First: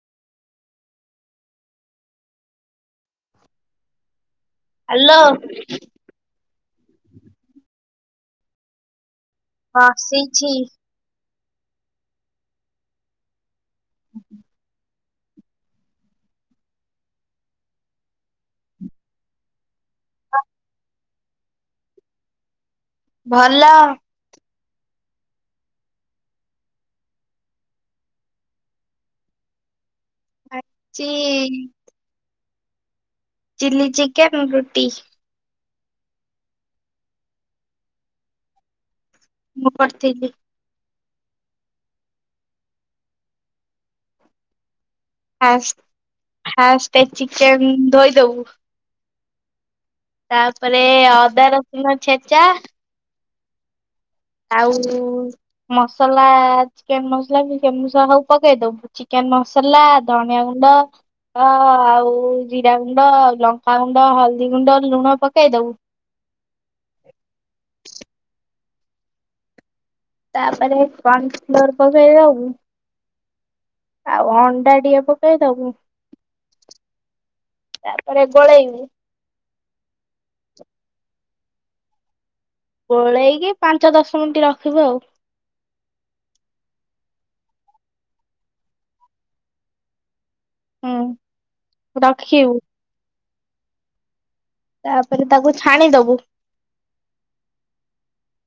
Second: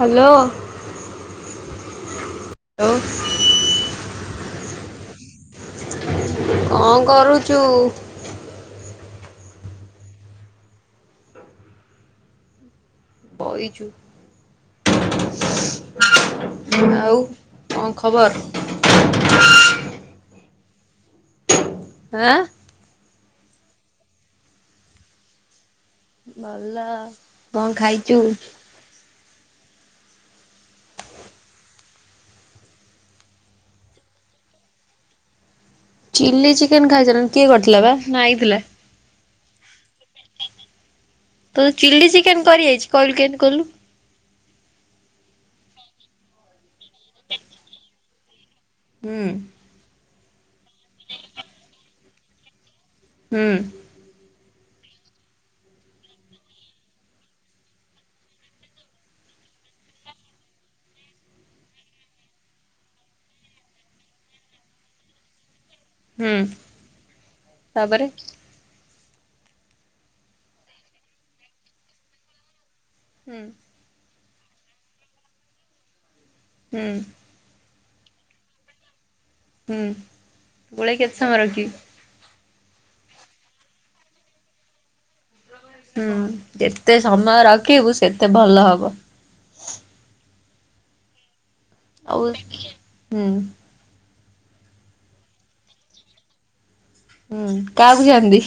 Hello hello. Hello. କଣ କରୁଛୁ? ବସିଛି। ବହି। ଚ [unintelligible] ଆଉ କଣ ଖବର? ଆଁ। ଭଲ। ଭଲ କଣ ଖାଇଛୁ? ଆଜି ଚିଲ୍ଲି ଚିକେନ୍ ରୁଟି ଚିଲ୍ଲି ଚିକେନ୍ ଖାଇସାରିଲୁଣି କିଏ କରିଥିଲା ବେ ସେ ନା ଆଇଥିଲା? ମୁଁ କରିଥିଲି। ତୋ ଚିଲ୍ଲି ଚିକେନ କରି ଆଇଛି କହିଲୁ କେମିତି କଲୁ? Fast fast. ଚିକେନ ଧୋଇ ଯୋଉ ହୁଁ। ତାପରେ ଅଦା ରସୁଣ ଛେଚା ହୁଁ। ଆଉ ମସଲା ଚିକେନ୍ ମସଲା ବି ସେମି ହବ ପକେଇ ଦବୁ ଚିକେନ ମସଲା ଧନିଆ ଗୁଣ୍ଡ ଆଉ ଜିରା ଗୁଣ୍ଡ ଆଉ ଲଙ୍କାଗୁଣ୍ଡ ହଳଦୀ ଗୁଣ୍ଡ ଲୁଣ ପକେଇଦବୁ ହୁଁ ତାପରେ? ତାପରେ କନଫ୍ଲୋର ପକେଇ ଦବୁ। ହୁଁ ଆଉ ଅଣ୍ଡା ଟିକେ ପକେଇଦବୁ ହୁଁ। ତାପରେ ଗୋଳେଇବୁ। ହୁଁ ଗୋଳେଇ କେତେ ସମୟ ରଖିବି? ଗୋଳେଇକି ପାଞ୍ଚ ଦଶ ମିନିଟ୍ ରଖିବୁ ଆଉ। ହୁଁ ଯେତେ ସମୟ ରଖିବୁ ସେତେ ଭଲ ହବ। ହୁଁ। ଆଉ ରଖିବୁ ହୁଁ। ତାପରେ ତାକୁ ଛାଣିଦବୁ ହୁଁ କାହାକୁ ଛାଣିବି?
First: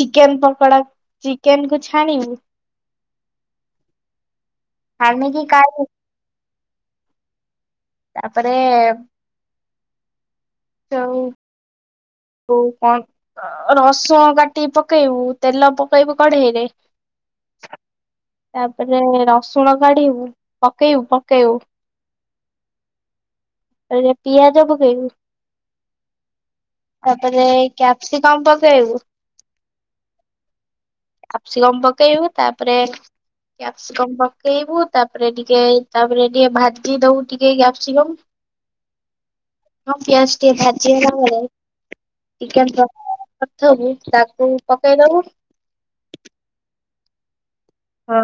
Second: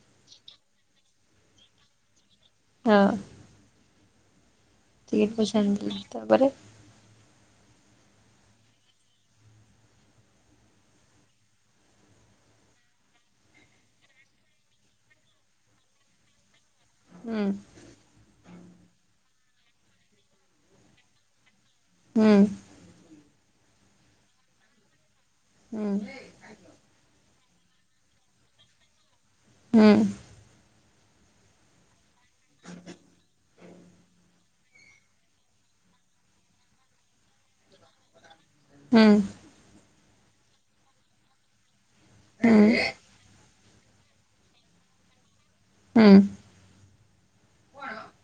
ଚିକେନ୍ ପକୋଡା ଚିକେନ୍ କୁ ଛାଣିବୁ ହଁ। ଛାଣିକି କାଢି [unintelligible] ତାପରେ? ତାପରେ ଆଉ ଆ କଣ ରସୁଣ କାଟି ପକେଇବୁ ତେଲ ପକେଇବୁ କଢେଇରେ ହୁଁ। ତାପରେ ରସୁଣ କାଢିବୁ ପକେଇବୁ ପକେଇବୁ ହୁଁ। ଏବେ ପିଆଜ ପକେଇବୁ ହୁଁ। ତାପରେ କ୍ୟାପ୍ସିକମ ପକେଇବୁ। ହୁଁ। କ୍ୟାପସିକମ ପକେଇବୁ ତାପରେ କ୍ୟାପସିକମ ପକେଇବୁ ତାପରେ ଟିକେ ତାପରେ ଟିକେ ଭାଜି ଦବୁ ଟିକେ କ୍ୟାପସିକମ ହୁଁ। ହଁ ପିଆଜ ଟିକେ ଭାଜି ହେଲେ [unintelligible] ଚିକେ ତାପରେ [unintelligible] ଥବ ତାକୁୁ ପକାଇ ଦବୁ ହୁଁ। ହଁ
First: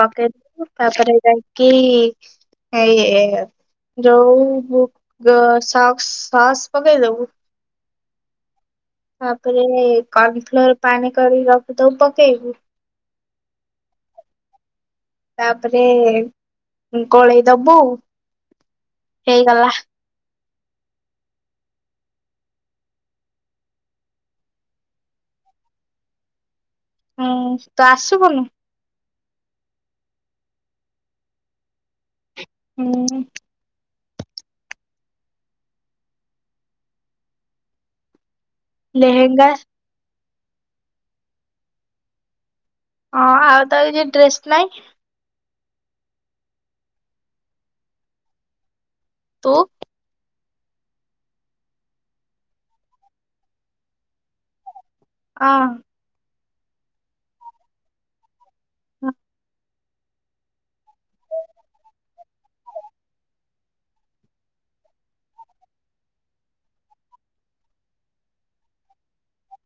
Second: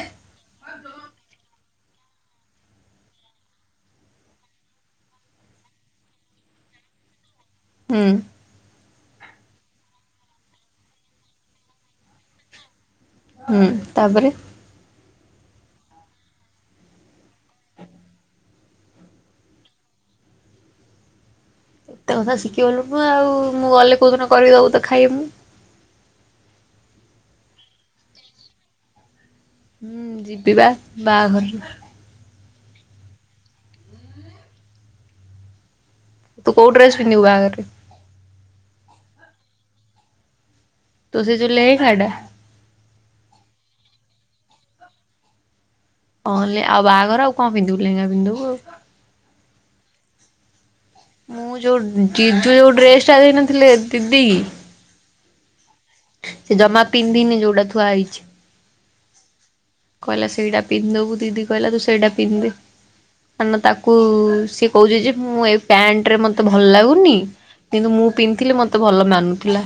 ପକେଇଦବୁ ତାପରେ ଯାଇକି କି ଏଇ ଯଉ ସକ୍ସ୍ ସସ ପକେଇଦବୁ ହୁଁ। ତାପରେ କନ ଫ୍ଲୋର ପାଣି କରି ରଖିଥିବୁ ପକେଇବୁ। ହଁ ତାପରେ। ତାପରେ ଗୋଳେଇ ଦବୁ ହେଇଗଲା। ଏତେ କଥା ଶିଖିଗଲୁନୁ ଆଉ ମୁଁ ଗଲେ କୋଉ ଦିନ କରିକି ଦବୁ ତ ଖାଇବି ମୁଁ। ହୁଁ ତୁ ଆସିବୁନୁ। ହୁଁ ଯିବିବା ବାହାଘରରେ ହୁଁ। ତୁ କୋଉ ଡ୍ରେସ ପିନ୍ଧିବୁ ବାହାଘରରେ। ଲେହେଙ୍ଗା। ତୁ ସେଇ ଯୋଉ ଲେହେଙ୍ଗା ଟା। ହଁ ଆଉ ତାର କିଛି ଡ୍ରେସ୍ ନାଇଁ ହଁ ଲେ ଆଉ ବାହାଘର ଆଉ କଣ ପିନ୍ଧିବୁ ଲେହେଙ୍ଗା ପିନ୍ଧି ଦବୁ ଆଉ। ତୁ ମୁଁ ଯୋଉ ଜିଜୁ ଯୋଉ ଡ୍ରେସ ଟା ଦେଇନଥିଲଥିଲେ ଦିଦି ହଁ। ସେ ଜମା ପିନ୍ଧିନି ଯୋଉଡା ଥୁଆ ହେଇଛି। ହୁଁ। କହିଲା ସେଇଟା ପିନ୍ଧବୁ ଦିଦି କହିଲା ତୁ ସେଇଟା ପିନ୍ଧେ କାର ତାକୁ ସିଏ କହୁଛିେ ଯେ ମୁଁ ଏଇ ପ୍ୟାଣ୍ଟ ରେ ମତେ ଭଲ ଲାଗୁନି କିନ୍ତୁ ମୁଁ ପିନ୍ଧଥିଲି ମତେ ଭଲ ମାନୁଥିଲା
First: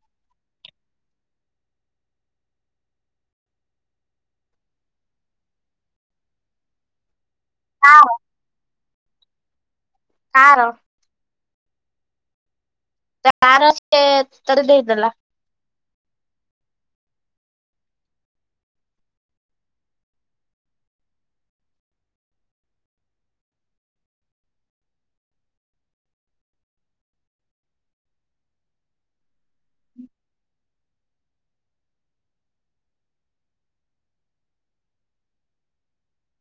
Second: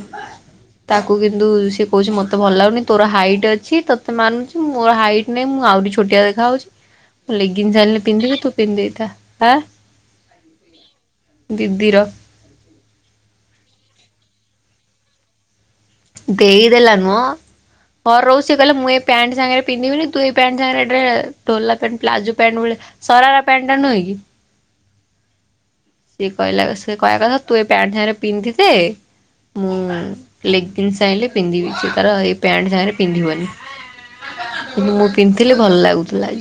ତାକୁ କିନ୍ତୁ ସେ କହୁଛି ମତେ ଭଲ ଲାଗୁନି ତୋର ହାଇଟ ଅଛି ତୋତେ ମାନୁଛି ମୋର ହାଇଟ ନାଇଁ ମୁଁ ଆହୁରି ଛୋଟିଆ ଦେଖା ହଉଛି ଲେଗିନ୍ସି ଆଣିଲେ କାର ପିନ୍ଧିବି ତୁ ପିନ୍ଧିଦେ। କା ହଁ କାର? ଦିଦିର। ତାର ସିଏ ତତେ ଦେଇଦେଲା। ଦେଇଦେଲା ନୁହଁ ଘ ରହୁ ସିଏ କହିଲେ ମୁଁ ଏ ପ୍ୟାଣ୍ଟ ସାଙ୍ଗରେ ପିନ୍ଧିବିନି ତୁ ଏଇ ପଣ୍ଟ ସାଙ୍ଗରେ ଢୋଲା ପ୍ୟାଣ୍ଟ ପ୍ଲାଜୋ ପ୍ୟାଣ୍ଟ ଭଳିଆ ସରାରାପ୍ୟାଣ୍ଟ ଟା ନୁହେଁ କି? ସେ କହିଲା ସିଏ କହିବା କଥା ତୁ ଏ ପ୍ୟାଣ୍ଟ ସାଙ୍ଗରେ ପିନ୍ଧିଦେ ମୁଁ ଲେଗେନ୍ସି ଆଣିଲେ ପିନ୍ଧିବି। ସେ ତାର ଏଇ ପ୍ୟାଣ୍ଟ ସାଙ୍ଗରେ ପିନ୍ଧିବନି କିନ୍ତୁ ମୁଁ ପିନ୍ଧିଲେ ଭଲ ଲାଗୁଥିଲା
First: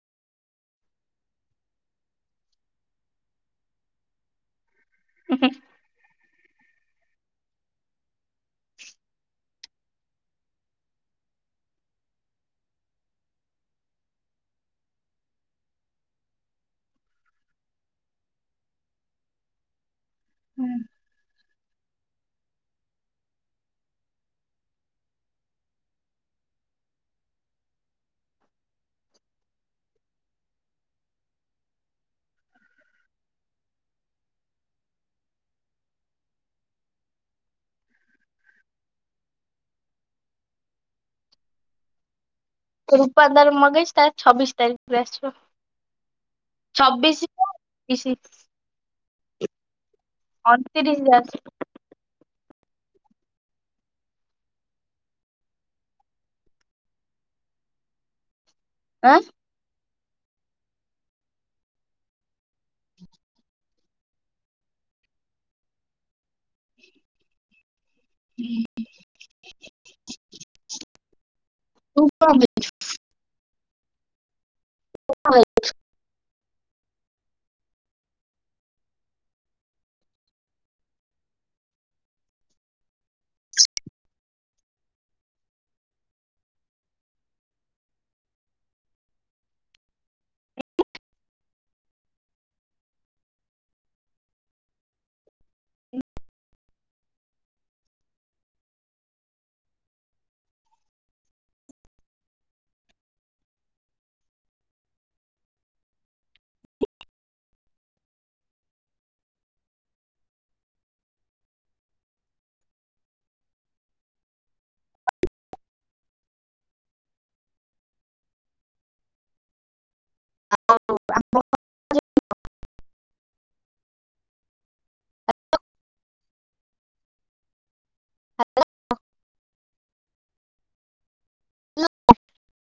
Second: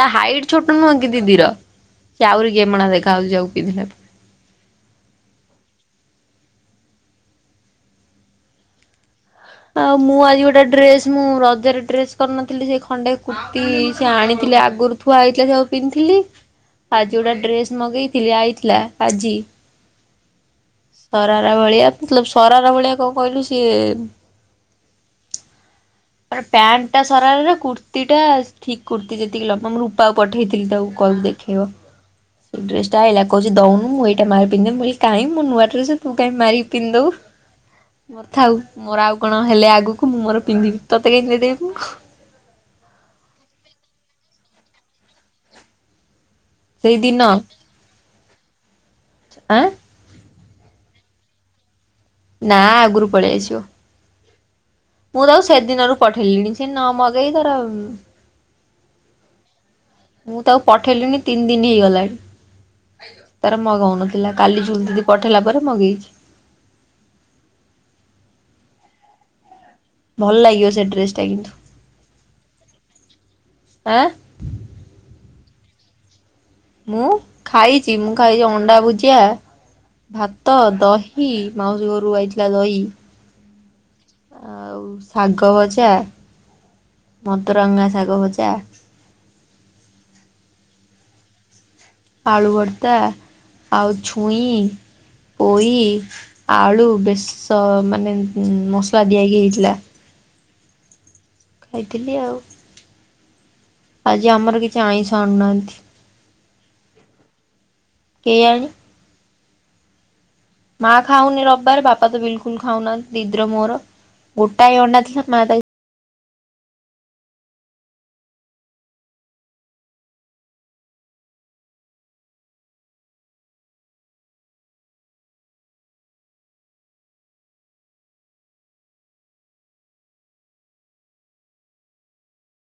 ତା ହାଇଟ ଛୋଟ ନୁହଁ କି ଦିଦିର କି ଆହୁରି ଗେମେଣା ଦେଖାହାଉଛି ଆଉ ପିନ୍ଧିଲା ହୁ ହୁ ହୁ। [inaudible] ଆଉ ମୁଁ ଆଜି ଗୋଟେ ଡ୍ରେସ ମୁଁ ରଜରେ ଡ୍ରେସ କରିନଥିଲି ଯେ ଖଣ୍ଡେ କୁର୍ତ୍ତି ସେ ଆଣିଥିଲି ଆଗରୁ ଥୁଆ ହେଇଥିଲା ସେଉ ପିନ୍ଧଥିଲି ଆଜି ଗୋଟେ ଡ୍ରେସ ମଗେଇଥିଲି ଆଇଥିଲା ଆଜି ସରାର ଭଳିଆ ମଲ ସରାର ଭଳିଆ କଣ କହିଲୁ ସିଏ ମ ପ୍ୟାଣ୍ଟ ଟା ସରାରରେ କୁର୍ତ୍ତିଟା ଠିକ କୁର୍ତ୍ତି ଯେତିକି ଲମା ମୁ ରୂପାକୁ ପଠେଇଥିଲି ତାକୁ କହିଲେ ଦେଖେଇବ। ସେ ଡ୍ରେସ ଟା ଆଇଲା କହୁଚି ଦଉନୁ ମୁଁ ଏଇଟା ମାରି ପିନ୍ଧି ମୁଁ କହିଲି କାହିଁ ମୋ ନୂଆ ଡ୍ରେସ ତୁ କାହିଁ ମାରିକି ପିନ୍ଧି ଦବୁ ଥାଉ ମୋର ଆଉ କଣ ହେଲେ ଆଗକୁ ମୁଁ ମୋର ପିନ୍ଧିବି। ତତେ କାଇଁ ଦେଇଦେବି? ରୂପା ତାର ମଗେଇଛି ତାର ଛବିଷ ତାରିଖରେ ଆସିବ। ସେଇଦିନ ଛବିଶି ବା ଛବିଶୀ ଆଁ? ଅଣତିରିଶ ଆସିବ। ନା ଆଗରୁ ପଳେଇ ଆସିବ। ମୁଁ ତ ଆଉ ସେଦିନରୁ ପଠେଇଲିଣି ସେ ନ ମଗେଇ ତାର ଆଁ ମୁଁ ତାକୁ ପଠେଇଲିଣିି ତିନି ଦିନ ହେଇଗଲାଣି ତାର ମଗଉନଥିଲା କାଲି ଝୁଲ ଦିଦି ପଠେଇଲା ପରେ ମଗେଇଛି। ହୁଁ। ଭଲ ଲାଗିବ ସେ ଡ୍ରେସ୍ ଟା କିନ୍ତୁ ତୁ କଣ କରୁଛୁ? ଆ [inaudible] ମୁଁ ଖାଇଚି ମୁଁ ଖାଇଚି ଅଣ୍ଡା ଭୁଜିଆ ଭାତ ଦହି ମାଉସୀ ଘରୁ ଆଇଥିଲା ଦହି। ଆଉ ଶାଗ ଭଜା ମତରଙ୍ଗା ଶାଗ ଭଜା ଆଳୁ ଭର୍ତ୍ତା ଆଉ ଛୁଇଁ ପୋଇ ଆଳୁ ବେଶ ମାନେ ମସଲା ଦିଆହେଇକି ହେଇଥିଲା। ଖାଇଥିଲି ଆଉ ଆଜି ଆମର କିଛି ଆଇଁଷ ଆଣୁନାହାନ୍ତି। କେୟାଣି ମା ଖାଉନି ରବିବାର ବାପା ତ ବିଲକୁଲ ଖାଉନାହାନ୍ତି ଦିଦିର ମୋର ଗୋଟାଏ ଅଣ୍ଡା ଥିଲା ମା ତାକୁ ଆଉ [inaudible] ହାଲୋ [unintelligible]